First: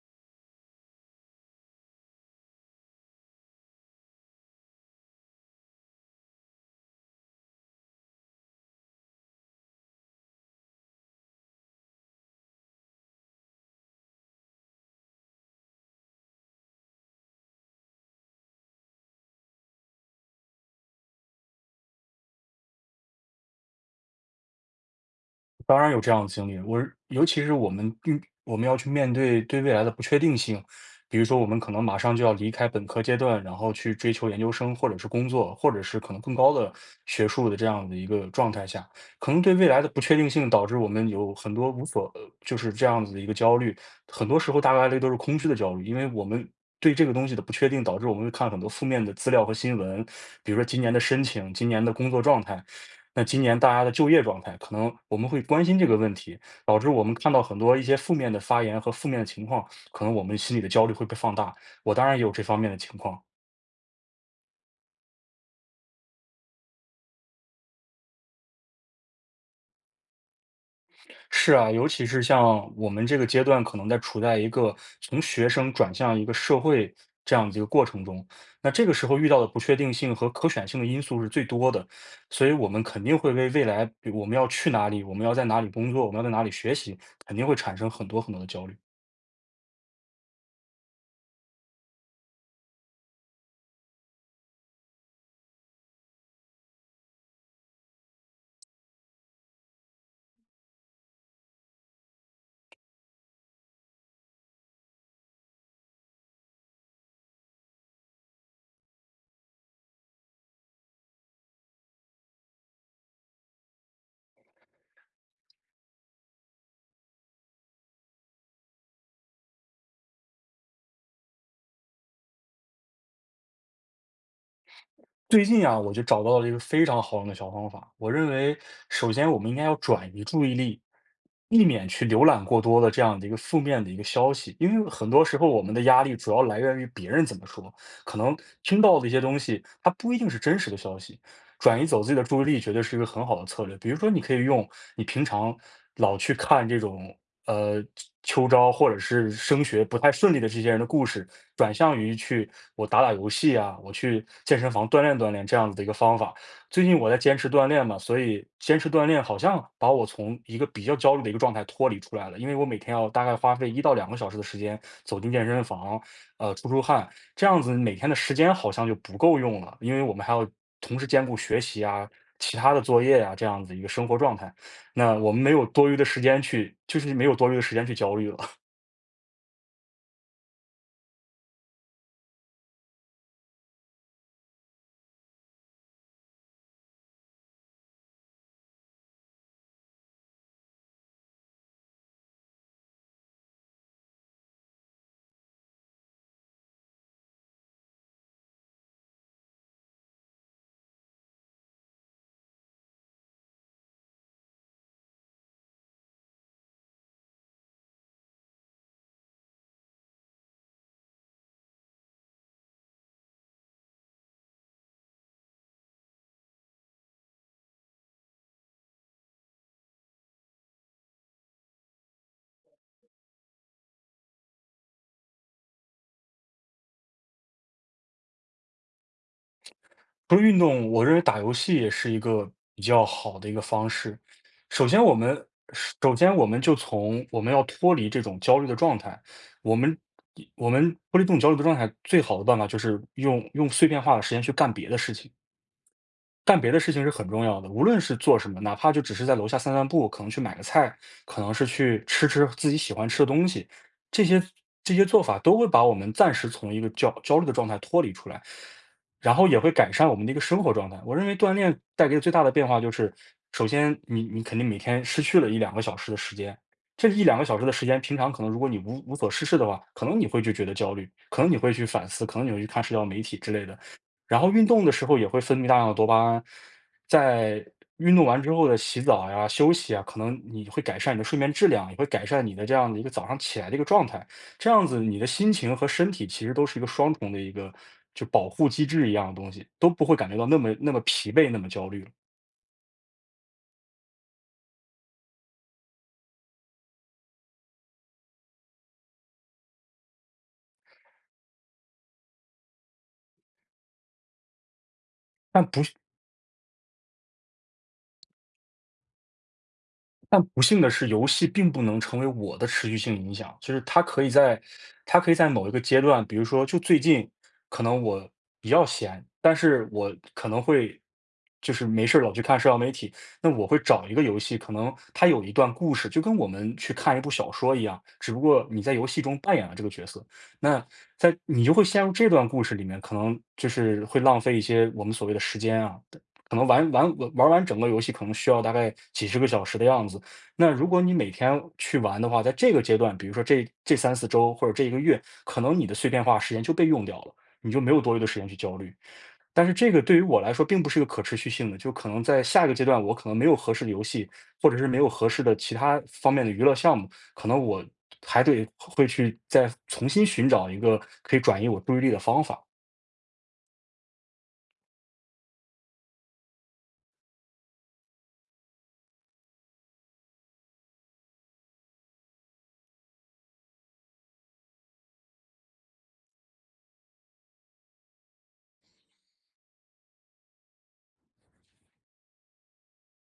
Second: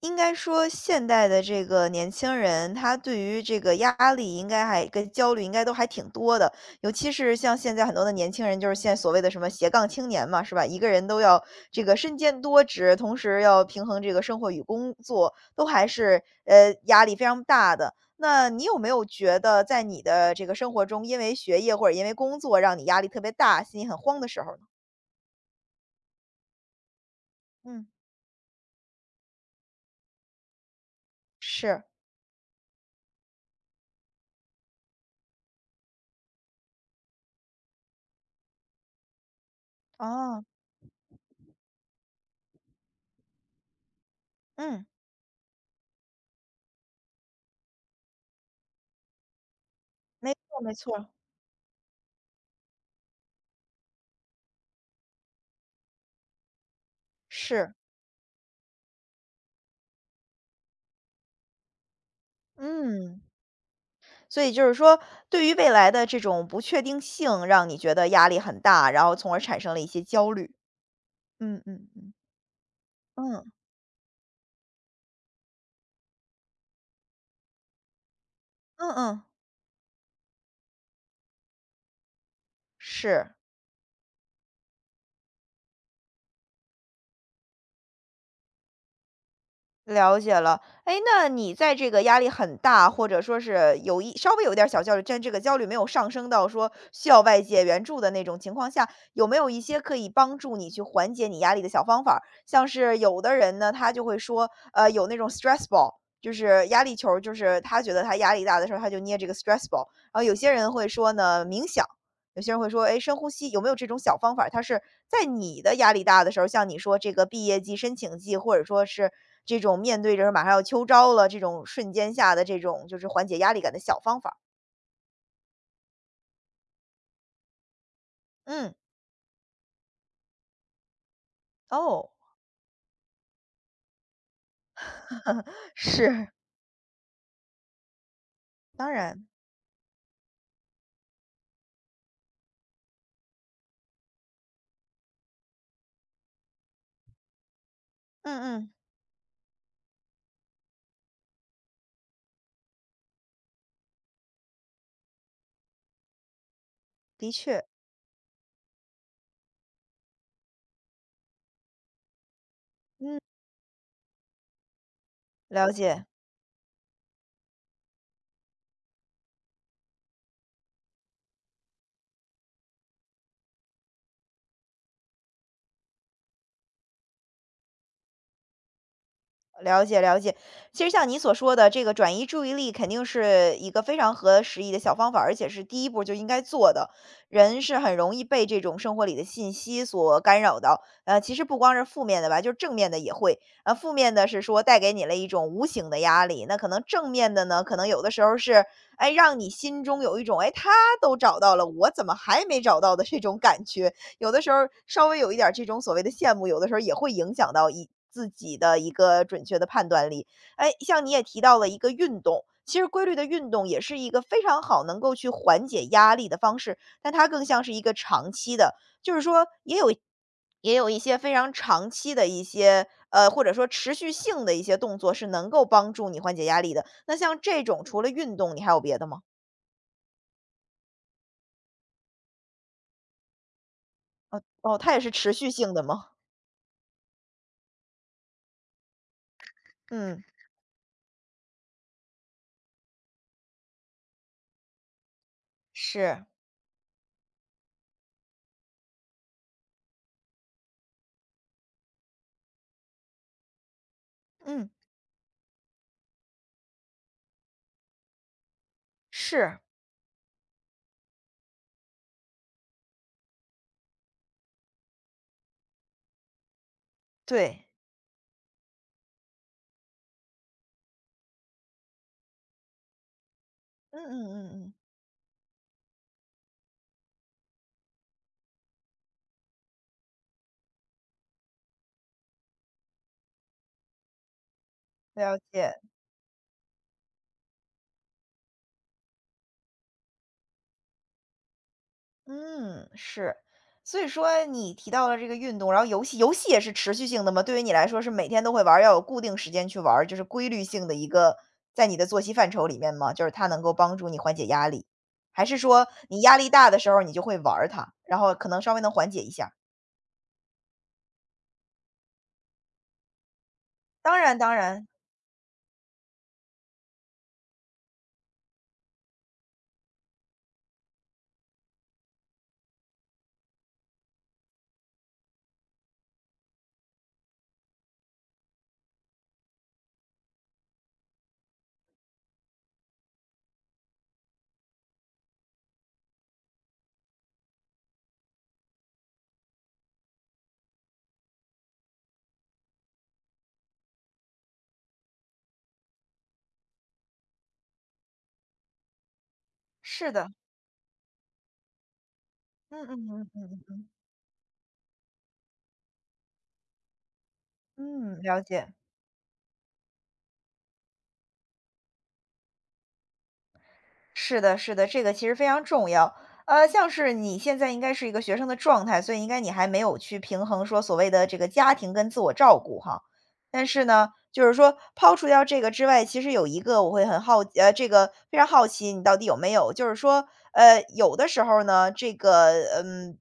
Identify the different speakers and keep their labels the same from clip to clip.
Speaker 1: 应该说现代的这个年轻人，他对于这个压力应该还跟焦虑应该都还挺多的，尤其是像现在很多的年轻人，就是现在所谓的什么斜杠青年嘛，是吧？一个人都要这个身兼多职，同时要平衡这个生活与工作，都还是压力非常大的。那你有没有觉得在你的这个生活中，因为学业或者因为工作让你压力特别大，心里很慌的时候呢？
Speaker 2: 当然有这样的经历，尤其是我
Speaker 1: 嗯，
Speaker 2: 们要去面对未来的不确定性。比如说我们可能
Speaker 1: 是，
Speaker 2: 马上就要离开本科阶段，然后去追求研究生或者是工作，或者是可能更高的学术的这样的一个状态下，可能对未来的不确定
Speaker 1: 哦，
Speaker 2: 性导致我们有很多无所，就是这样子的一个焦虑。很多时候大
Speaker 1: 嗯，
Speaker 2: 概率都是空虚的焦虑，因为我们对这个东西的不确定，导致我们会看很多负面的资料和新闻。
Speaker 1: 没
Speaker 2: 比如
Speaker 1: 错
Speaker 2: 说
Speaker 1: 没
Speaker 2: 今年的
Speaker 1: 错，
Speaker 2: 申请、今年的工作状态，那今年大家的就业状态，可能我们会关心这个问题，导致我们看到很
Speaker 1: 是，
Speaker 2: 多一些负面的发言和负面的情况，可能我们心里的焦虑会被放大。我当然也有这方面的情
Speaker 1: 嗯。
Speaker 2: 况。
Speaker 1: 所以就是说，对于未来的这种不确定性，让你觉得压力很大，然后从而产生了一些焦虑。
Speaker 2: 是
Speaker 1: 嗯
Speaker 2: 啊，
Speaker 1: 嗯
Speaker 2: 尤其
Speaker 1: 嗯，
Speaker 2: 是像我们这个阶
Speaker 1: 嗯，
Speaker 2: 段，可能在处在一个从学生转向一个社会这样的一个过程中，那这
Speaker 1: 嗯
Speaker 2: 个时候
Speaker 1: 嗯，
Speaker 2: 遇到的不确定性和可选性的因素是最多的，所以我们肯定会
Speaker 1: 是。
Speaker 2: 为未来，比如我们要去哪里，我们要在哪里工作，我们要在哪里学习，肯定会产生很多很多的焦虑。
Speaker 1: 了解了。哎，那你在这个压力很大，或者说是稍微有一点儿小焦虑，但这个焦虑没有上升到说需要外界援助的那种情况下，有没有一些可以帮助你去缓解你压力的小方法儿，像是有的人呢，他就会说，有那种 stress ball，就是压力球儿，就是他觉得他压力大的时候，他就捏这个 stress ball。然后有些人会说呢，冥想。有些人会说，哎，深呼吸，有没有这种小方法儿？它是在你的压力大的时候，像你说这个毕业季、申请季，或者说是这种面对着马上要秋招了这种瞬间下的这种就是缓解压力感的小方法儿。
Speaker 2: 最近啊，我就找到了一个非常好用的小方法。我认为，
Speaker 1: 嗯，
Speaker 2: 首先我们应该要转移注意力，避免去
Speaker 1: 哦，
Speaker 2: 浏览过多的这样的一个负面的一个消息。因为很多时候，我们的压力
Speaker 1: 是，
Speaker 2: 主要来源于别人怎么说，可能听
Speaker 1: 当
Speaker 2: 到的一些
Speaker 1: 然，
Speaker 2: 东西，它不一定是真实的消息。转移走自己的注意力绝对是一个很好的策略。比如说，你可以用你平常老去看这种呃
Speaker 1: 嗯
Speaker 2: 秋
Speaker 1: 嗯，
Speaker 2: 招或者是升学不太顺利的这些人的故事，转向于去我打打游戏啊，我去健身房锻炼锻炼这样子的一个方法。最近我在
Speaker 1: 的
Speaker 2: 坚持
Speaker 1: 确，
Speaker 2: 锻炼嘛，所以坚持锻炼好像把我从一个比较焦虑的一个状态脱离出来了，因为我每天要
Speaker 1: 嗯，
Speaker 2: 大概花费一到两个小时的时间走进健身
Speaker 1: 了
Speaker 2: 房，
Speaker 1: 解。
Speaker 2: 出出汗。这样子每天的时间好像就不够用了，因为我们还要同时兼顾学习啊、其他的作业啊这样子一个生活状态。那我们没有多余的时间去，就是没有多余的时间去焦虑了。
Speaker 1: 了解了解，其实像你所说的这个转移注意力，肯定是一个非常合时宜的小方法，而且是第一步就应该做的。人是很容易被这种生活里的信息所干扰到，其实不光是负面的吧，就是正面的也会。负面的是说带给你了一种无形的压力，那可能正面的呢，可能有的时候是，哎，让你心中有一种，哎，他都找到了，我怎么还没找到的这种感觉。有的时候稍微有一点儿这种所谓的羡慕，有的时候也会影响到自己的一个准确的判断力。哎，像你也提到了一个运动，其实规律的运动也是一个非常好能够去缓解压力的方式，但它更像是一个长期的，就是说也有一些非常长期的一些或者说持续性的一些动作是能够帮助你缓解压力的。那像这种除了运动，你还有别的吗？
Speaker 2: 除了运动，我认为打游戏也是一个比较好的一个方式。
Speaker 1: 哦，
Speaker 2: 首
Speaker 1: 它也
Speaker 2: 先，
Speaker 1: 是
Speaker 2: 我
Speaker 1: 持
Speaker 2: 们
Speaker 1: 续性的吗？
Speaker 2: 首先我们就从我们要脱离这种焦虑的状态，我们
Speaker 1: 嗯，
Speaker 2: 我们脱离这种焦虑的状态，最好的办法就是用碎片化的时间去干别的事情。
Speaker 1: 是，
Speaker 2: 干别的事情是很重要的，无论是做什么，哪怕就只是在楼下散散步，可能去买个菜，可能是去吃吃自己喜欢吃的东西，这些
Speaker 1: 嗯，
Speaker 2: 这些做法都会把我们暂时从一个焦虑的状态脱离出来，然后也
Speaker 1: 是。
Speaker 2: 会改善我们的一个生活状态。我认为锻炼带给最大的变化就是，首先你肯定每天失去了一两个小时的时间，这一两个小时
Speaker 1: 对，
Speaker 2: 的时间，平常可能如果你无所事事的话，可能你会就觉得焦虑，可能你会去反思，可能你会去看社交媒体之类的。
Speaker 1: 嗯
Speaker 2: 然
Speaker 1: 嗯嗯
Speaker 2: 后运
Speaker 1: 嗯，
Speaker 2: 动的时候也会分泌大量的多巴胺，在运动完之后的洗澡呀、休息啊，可能你会改善你的睡眠质量，也会改善你的这样的一个早上起来的一个状态。这样子，你的
Speaker 1: 了
Speaker 2: 心情
Speaker 1: 解，
Speaker 2: 和身体其实都是一个双重的一个就保护机制一样的东西，都不会感觉到那么那么疲惫、那么焦虑了。
Speaker 1: 嗯，是。所以说你提到了这个运动，然后游戏也是持续性的吗？对于你来说是每天都会玩儿，要有固定时间去玩儿，就是规律性的一个，在你的作息范畴里面吗？就是它能够帮助你缓解压力，还是
Speaker 2: 但不
Speaker 1: 说你压力大的时候你就会玩儿它，然后可能稍微能缓解一下？
Speaker 2: 但不幸的是，游戏并不能成为我的持续性影响，就是
Speaker 1: 当然当然，
Speaker 2: 它可以在某一个阶段，比如说就最近，可能我比较闲，但是我可能会就是没事儿老去看社交媒体，那我会找一个游戏，可能它有一段故事，就跟我们去看一部小说一样，只不过你在游戏中扮演了这个角色，那在你就会陷入这段故事里面，可能就是会浪费一些我们所谓的时间啊，可能玩完整个游戏可能需要大概几十个小时的样子，那如果你每天去玩的话，在这个阶段，比如说这三四周或者这一个月，可能你的碎片化时间就被用掉了，你就没有多余的时间去焦虑。但是这个
Speaker 1: 是
Speaker 2: 对于
Speaker 1: 的，
Speaker 2: 我来说并不是一个可持续性的，就可能在下一个阶
Speaker 1: 嗯
Speaker 2: 段，我可
Speaker 1: 嗯
Speaker 2: 能没有
Speaker 1: 嗯
Speaker 2: 合
Speaker 1: 嗯
Speaker 2: 适的游戏，或者是没有合适的其他方面的娱乐项目，可能我
Speaker 1: 嗯，嗯，了
Speaker 2: 还得
Speaker 1: 解。
Speaker 2: 会去再重新寻找一个可以转移我注意力的方法。
Speaker 1: 是的，是的，这个其实非常重要。像是你现在应该是一个学生的状态，所以应该你还没有去平衡说所谓的这个家庭跟自我照顾哈。但是呢，就是说抛除掉这个之外，其实有一个我会很好，这个非常好奇你到底有没有，就是说，有的时候呢，这个，嗯。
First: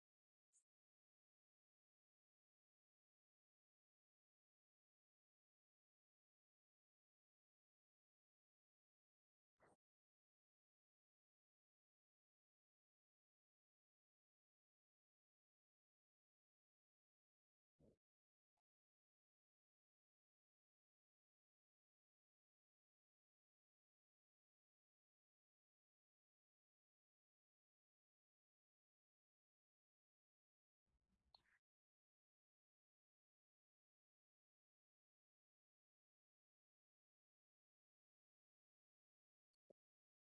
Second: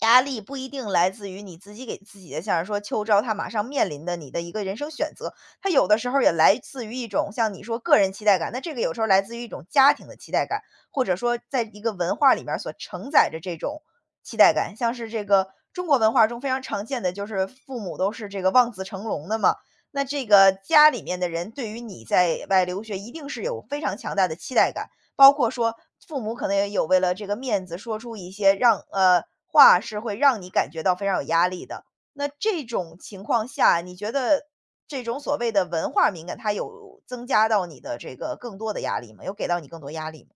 Speaker 1: 压力不一定来自于你自己给自己的，像是说秋招他马上面临的你的一个人生选择，它有的时候也来自于一种像你说个人期待感，那这个有时候来自于一种家庭的期待感，或者说在一个文化里面儿所承载着这种期待感。像是这个中国文化中非常常见的就是父母都是这个望子成龙的嘛，那这个家里面的人对于你在外留学一定是有非常强大的期待感。包括说父母可能也有为了这个面子说出一些话是会让你感觉到非常有压力的。那这种情况下，你觉得这种所谓的文化敏感，它有增加到你的这个更多的压力吗？有给到你更多压力吗？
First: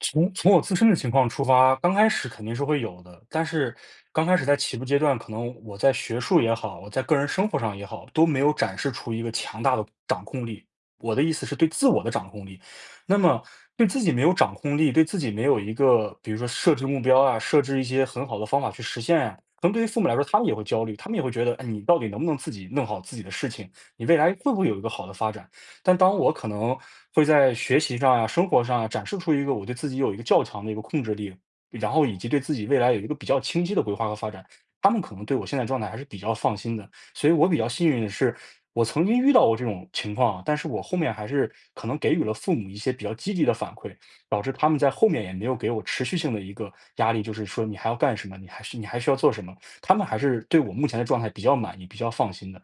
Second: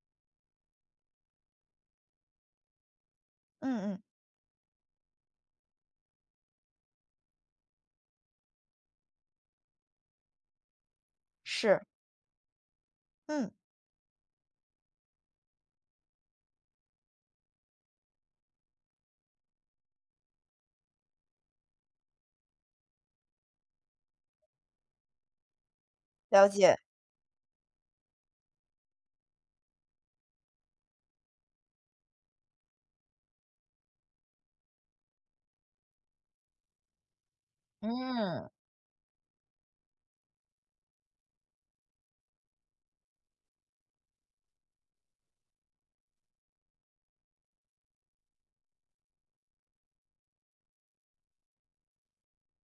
Speaker 2: 从我自身的情况出发，刚开始肯定是会有的，但是
Speaker 1: 嗯嗯，
Speaker 2: 刚开始在起步阶段，可能我在学术也好，我在个人生活上也好，都没有展示出一个强大的掌控力。我的意思是对
Speaker 1: 是，
Speaker 2: 自我的掌控力。那么
Speaker 1: 嗯，
Speaker 2: 对自己没有掌控力，对自己没有一个，比如说设置目标啊，设置一些很好的方法去实现啊，可能对于父母来说，他们也会焦虑，他们也会觉得，哎，你到底能不能自己弄好自己的事情？你未来会不会有一个好的发展？但当我
Speaker 1: 了
Speaker 2: 可能
Speaker 1: 解，
Speaker 2: 会在学习上呀、生活上啊，展示出一个我对自己有一个较强的一个控制力，然后以及对自己未来有一个比较清晰的规划和发展，他们可能对我现在状态还是比较放心的。所以我比较幸运的
Speaker 1: 嗯。
Speaker 2: 是，我曾经遇到过这种情况啊，但是我后面还是可能给予了父母一些比较积极的反馈，导致他们在后面也没有给我持续性的一个压力，就是说你还要干什么，你还需要做什么，他们还是对我目前的状态比较满意、比较放心的。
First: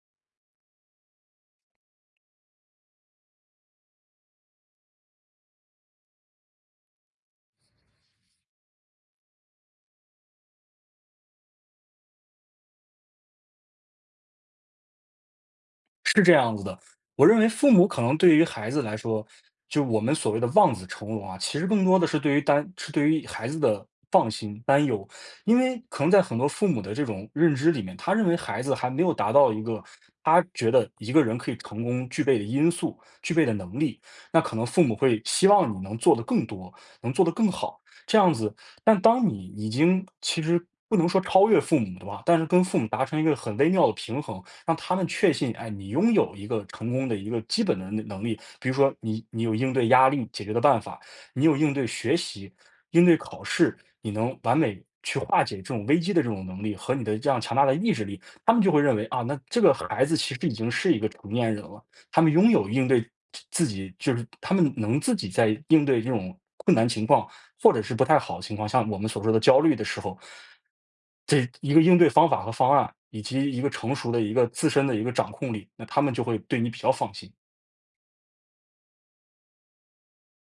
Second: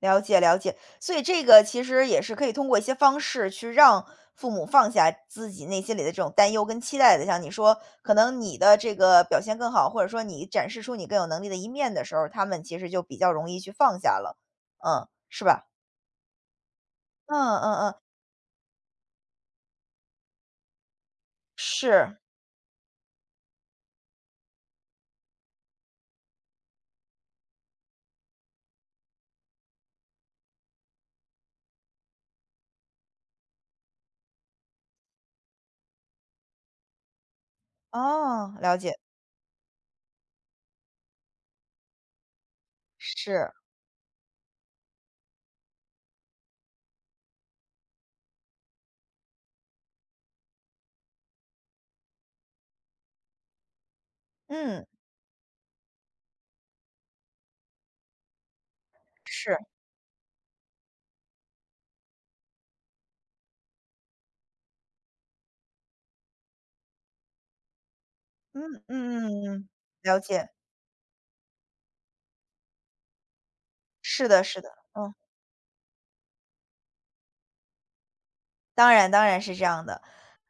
Speaker 1: 了解了解，所以这个其实也是可以通过一些方式去让父母放下自己内心里的这种担忧跟期待的。像你说，可能你的这个表现更好，或者说你展示出你更有能力的一面的时候，他们其实就比较容易去放下了，嗯，是吧？
Speaker 2: 是这样子的，我
Speaker 1: 嗯
Speaker 2: 认为父
Speaker 1: 嗯
Speaker 2: 母
Speaker 1: 嗯，
Speaker 2: 可能对于孩子来说，就我们所谓的望子成龙啊，其实更多的
Speaker 1: 是，
Speaker 2: 是对于担，是对于孩子的放心担忧，因为可能在很多父母的这种认知里面，他认为孩子还没有达到一个他觉得一个人可以成功具备的因素、具备的能力，那可能父母会希望你能做得更多，能做得更好，这样
Speaker 1: 哦，
Speaker 2: 子。
Speaker 1: 了解，
Speaker 2: 但当你已经其实，不能说超越父母的吧，但是跟父母达成一个
Speaker 1: 是，
Speaker 2: 很微妙的平衡，让他们确信，哎，你拥有一个成功的一个基本的能力，比如说你有应对压力解决的办法，你有应对学习、应对考试，你能完
Speaker 1: 嗯，
Speaker 2: 美去化解这种危机的这种能力和你的这样强大的意志力，他们就会认为啊，那
Speaker 1: 是，
Speaker 2: 这个孩子其实已经是一个成年人了，他们拥有应对自己，就是他们能自己在应对这种困难情况或者是不太好的情
Speaker 1: 嗯
Speaker 2: 况，
Speaker 1: 嗯
Speaker 2: 像我们所说的
Speaker 1: 嗯嗯，
Speaker 2: 焦
Speaker 1: 嗯，
Speaker 2: 虑的时
Speaker 1: 了
Speaker 2: 候，
Speaker 1: 解，
Speaker 2: 这一个应对方法和方案，以及一个成熟的
Speaker 1: 是
Speaker 2: 一
Speaker 1: 的，
Speaker 2: 个
Speaker 1: 是的，
Speaker 2: 自身的一个
Speaker 1: 嗯，
Speaker 2: 掌控力，那他们就会对你比较放心。
Speaker 1: 当然当然是这样的。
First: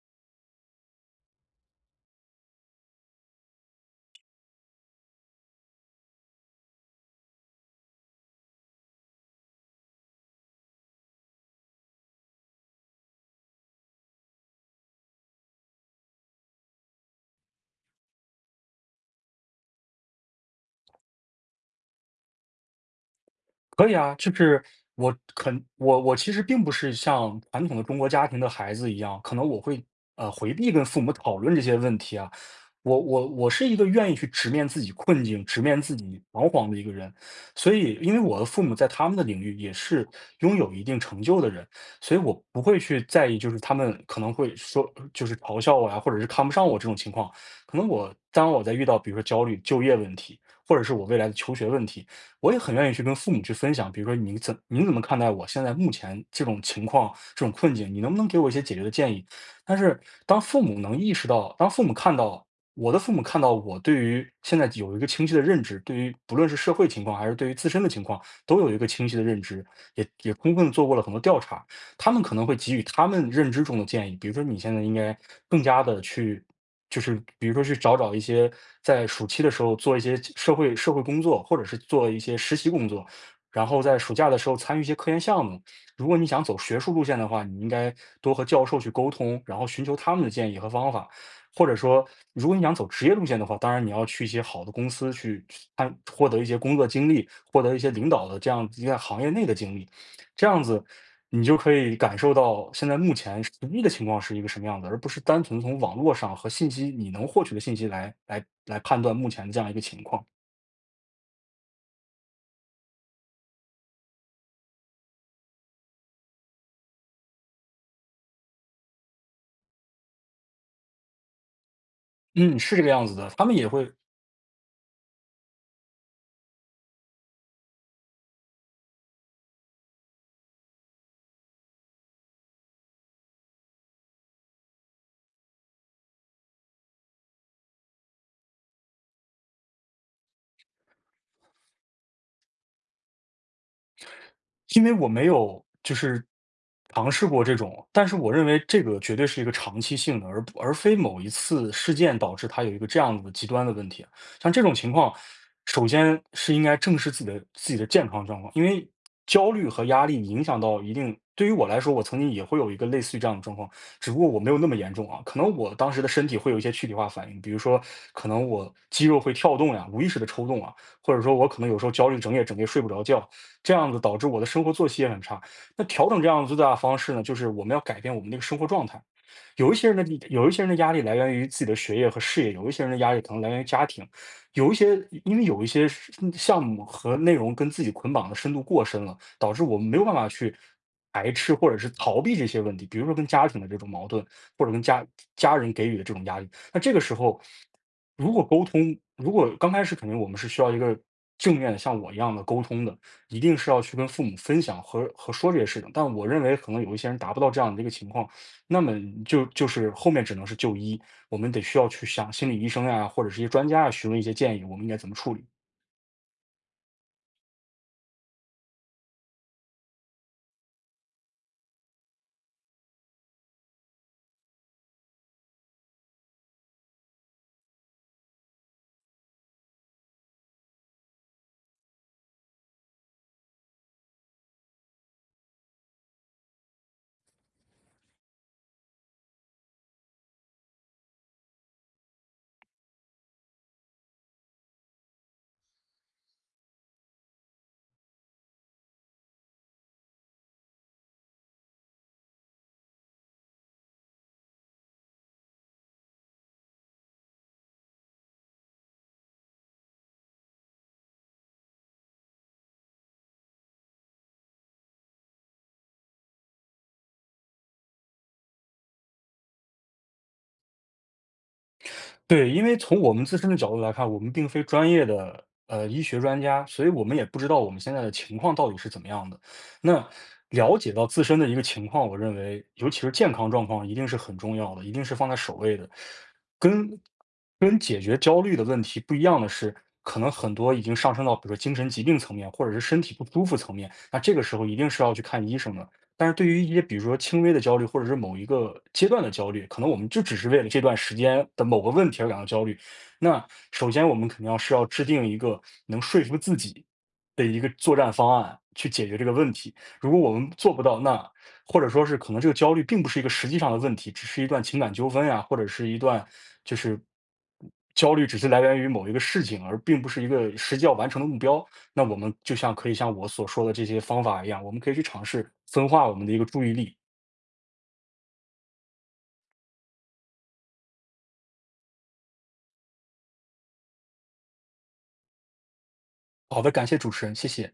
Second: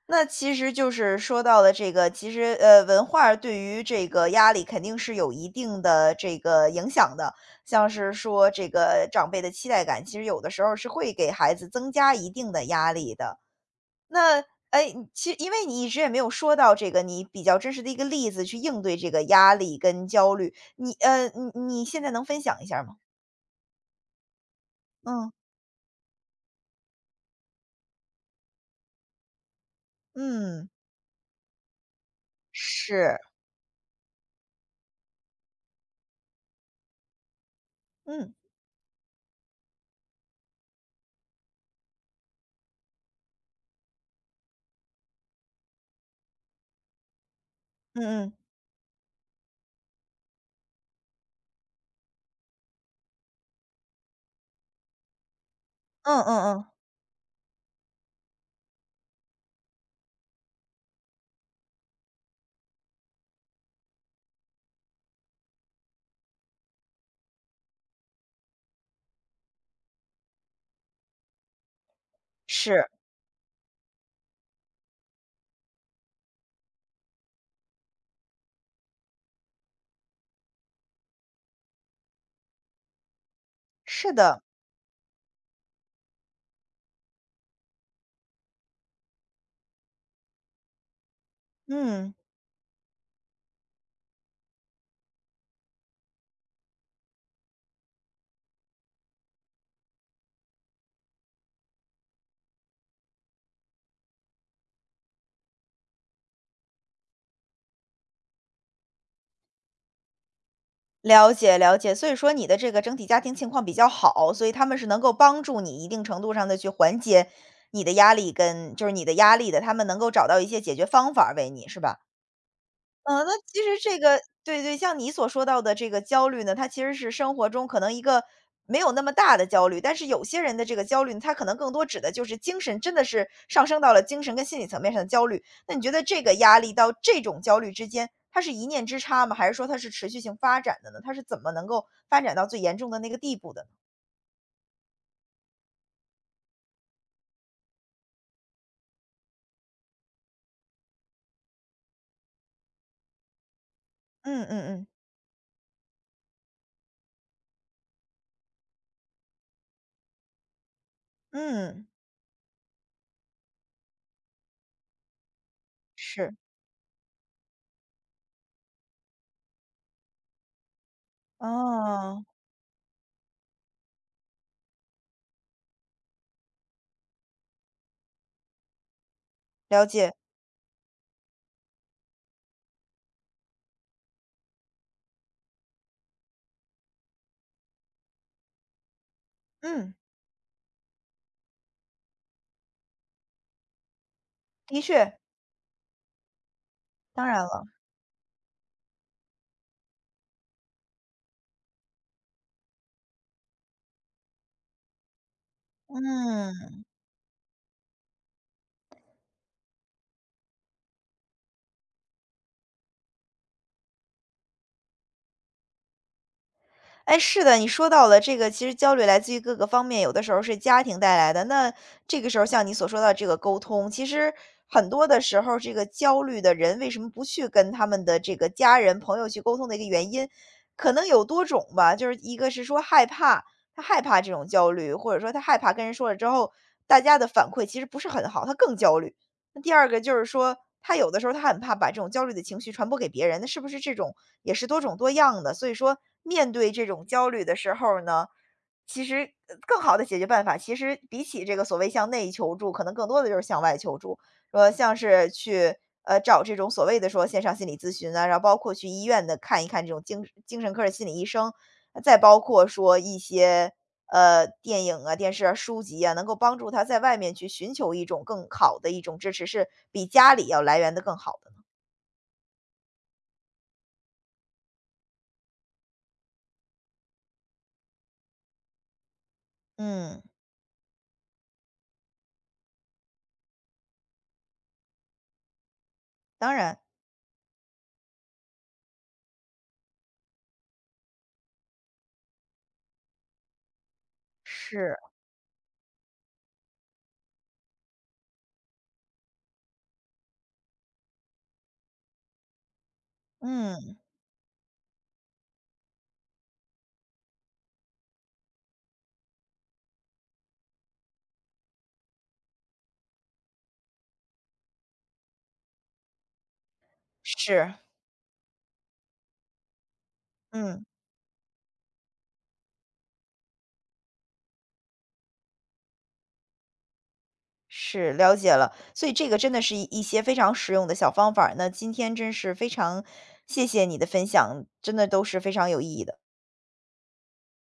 Speaker 1: 那其实就是说到了这个，其实文化儿对于这个压力肯定是有一定的这个影响的。像是说这个长辈的期待感，其实有的时候是会给孩子增加一定的压力的。那哎，你其实因为你一直也没有说到这个你比较真实的一个例子去应对这个压力跟焦虑，你现在能分享一下吗？
Speaker 2: 可以啊，就是我
Speaker 1: 嗯
Speaker 2: 肯我我其实并不是像传统的中国家庭的孩子一样，可能我会回
Speaker 1: 嗯，
Speaker 2: 避跟父母讨论这些问题啊。我
Speaker 1: 是，
Speaker 2: 我我是一个愿意去直面自己困境、直面自己彷徨的一个人，所以因为
Speaker 1: 嗯
Speaker 2: 我的父母在他们的领域也是拥有一定成就的人，所以我不会去在意，就是他们可能会说就是嘲笑我呀、或者是看不上我这种情况。可能
Speaker 1: 嗯
Speaker 2: 我
Speaker 1: 嗯
Speaker 2: 当我在遇到比如说焦虑、就业问题，或者是我未来的求学问题。我也很愿意去跟父母去分享，比如说你怎么看待我现在目
Speaker 1: 嗯
Speaker 2: 前
Speaker 1: 嗯
Speaker 2: 这种
Speaker 1: 嗯，
Speaker 2: 情况、这种困境，你能不能给我一些解决的建议？但是当父母能意识到，当父母看到我的父母看到我对于现在有一个清晰的认知，对于不论是社会情况还是对于自身的情况，都有一个清晰的认知，也充分地做过了很多调查，他们可能会给予
Speaker 1: 是
Speaker 2: 他们认知中的建议，比如说你现在应该更加的去就是比如说去找一些在暑期的时候做一些社会工作，或者是做一些实习工作，然后在
Speaker 1: 是
Speaker 2: 暑假的
Speaker 1: 的，
Speaker 2: 时候参与一些科研项目。如果你想走学术路线的话，你应该多和教授去沟通，然后寻求他们的建议和方法。或者说，
Speaker 1: 嗯。
Speaker 2: 如果你想走职业路线的话，当然你要去一些好的公司去参获得一些工作经历，获得一些领导的这样一个行业内的经历。这样子你就可以感受到现在目前实际的情况是一个什么样子，而不是单纯从网络上和信息你能获取的信息来判断目前的这样一个情况。
Speaker 1: 了解了解，所以说你的这个整体家庭情况比较好，所以他们是能够帮助你一定程度上的去缓解你的压力，跟就是你的压力的，他们能够找到一些解决方法儿为你，是吧？
Speaker 2: 嗯，是这个样子
Speaker 1: 嗯，
Speaker 2: 的，
Speaker 1: 那
Speaker 2: 他们
Speaker 1: 其
Speaker 2: 也
Speaker 1: 实
Speaker 2: 会
Speaker 1: 这个对对，像你所说到的这个焦虑呢，它其实是生活中可能一个没有那么大的焦虑，但是有些人的这个焦虑呢，他可能更多指的就是精神，真的是上升到了精神跟心理层面上的焦虑。那你觉得这个压力到这种焦虑之间，它是一念之差吗？还是说它是持续性发展的呢？它是怎么能够发展到最严重的那个地步的呢？
Speaker 2: 因为我没有就是尝试过这种，但是我认为这个绝对是一个长期性的，而非某一次事件导致它有一个这样子的极端的问题。
Speaker 1: 嗯嗯
Speaker 2: 像这种
Speaker 1: 嗯
Speaker 2: 情况，首先是应该正视自己的健康状况，因为焦虑和压力影响到一定。对于我来
Speaker 1: 嗯，
Speaker 2: 说，我曾经也会有一个类似于这样的状况，只不过我没有那么严重啊。可能我当时的身
Speaker 1: 是，
Speaker 2: 体会有一些躯体化反应，比如说，可能我肌肉会跳动呀，无意识的抽动啊，或者说我可能有时候焦虑
Speaker 1: 哦，
Speaker 2: 整夜整夜睡不着觉，这样子导致我的生活作息也很差。那调整这样的最大的方式呢，就是我们要改变我们那个生活状态。有一
Speaker 1: 了
Speaker 2: 些人
Speaker 1: 解，
Speaker 2: 的有一些人的压力来源于自己的学业和事业，有一些人的压力可能来源于家庭，有一些因为有一些是项目和内容跟自己捆绑的深度过深了，导致我们
Speaker 1: 嗯，
Speaker 2: 没有办法去排斥或者是逃避这些问题，比如说跟家庭的这种矛盾，或者
Speaker 1: 的
Speaker 2: 跟家
Speaker 1: 确，
Speaker 2: 家人给予的这种压力，那这个时
Speaker 1: 当
Speaker 2: 候，
Speaker 1: 然了，
Speaker 2: 如果沟通，如果刚开始肯定我们是需要一个正面的，像我一样的沟通的，一定是要去跟父母分享和说这些事情。但我认为可
Speaker 1: 嗯。
Speaker 2: 能有一些人达不到这样的一个情况，那么就是后面只能是就医，我们得需要去向心理医生呀，或者是一些专家啊询问一些建议，我们应该怎么处理。
Speaker 1: 哎，是的，你说到了这个，其实焦虑来自于各个方面，有的时候是家庭带来的。那这个时候，像你所说到这个沟通，其实很多的时候，这个焦虑的人为什么不去跟他们的这个家人、朋友去沟通的一个原因，可能有多种吧。就是一个是说害怕，他害怕这种焦虑，或者说他害怕跟人说了之后，大家的反馈其实不是很好，他更焦虑。那第二个就是说，他有的时候他很怕把这种焦虑的情绪传播给别人，那是不是这种也是多种多样的？所以说，面对这种焦虑的时候呢，其实更好的解决办法，其实比起这个所谓向内求助，可能更多的就是向外求助。说像是去找这种所谓的说线上心理咨询啊，然后包括去医院的看一看这种精神科的心理医生，再包括说一些电影啊、电视啊、书籍啊，能够帮助他在外面去寻求一种更好的一种支持，是比家里要来源的更好的呢。
Speaker 2: 对，因为从我们自身的角度来看，我们并非专业的医学专家，所以我们也不知道我们现在的情况到底是怎么样的。那
Speaker 1: 嗯，
Speaker 2: 了解到自身的一个情况，我认为尤其是健康状况，一定是很重要的，一定是放在首位的。
Speaker 1: 当然，
Speaker 2: 跟跟解决焦虑的问题不一样的是，可能很多已经上升到比如说精神疾病层面，或者是身体不舒服层面，那这个时候一定
Speaker 1: 是，
Speaker 2: 是要去看医生的。但是对于一些比如说轻微的焦虑，或者是某一个阶段的焦虑，可能我们就只是为了这段时间的某个问题而感到焦虑。那首
Speaker 1: 嗯，
Speaker 2: 先我们肯定要是要制定一个能说服自己的一个作战方案去解决这个问题。如果我们做不到，那或者说是可能这个焦虑并不是一个实际上的问题，只是一段情感纠纷呀，或者是一段就是
Speaker 1: 是，
Speaker 2: 焦虑只是来源于某一个事情，而并不是一个实
Speaker 1: 嗯，
Speaker 2: 际要完成的目标。那我们就像可以像我所说的这些方法一样，我们可以去尝试分化我们的一个注意力。
Speaker 1: 是，了解了。所以这个真的是一些非常实用的小方法儿，那今天真是非常谢谢你的分享，真的都是非常有意义的。
Speaker 2: 好的，感谢主持人，谢谢。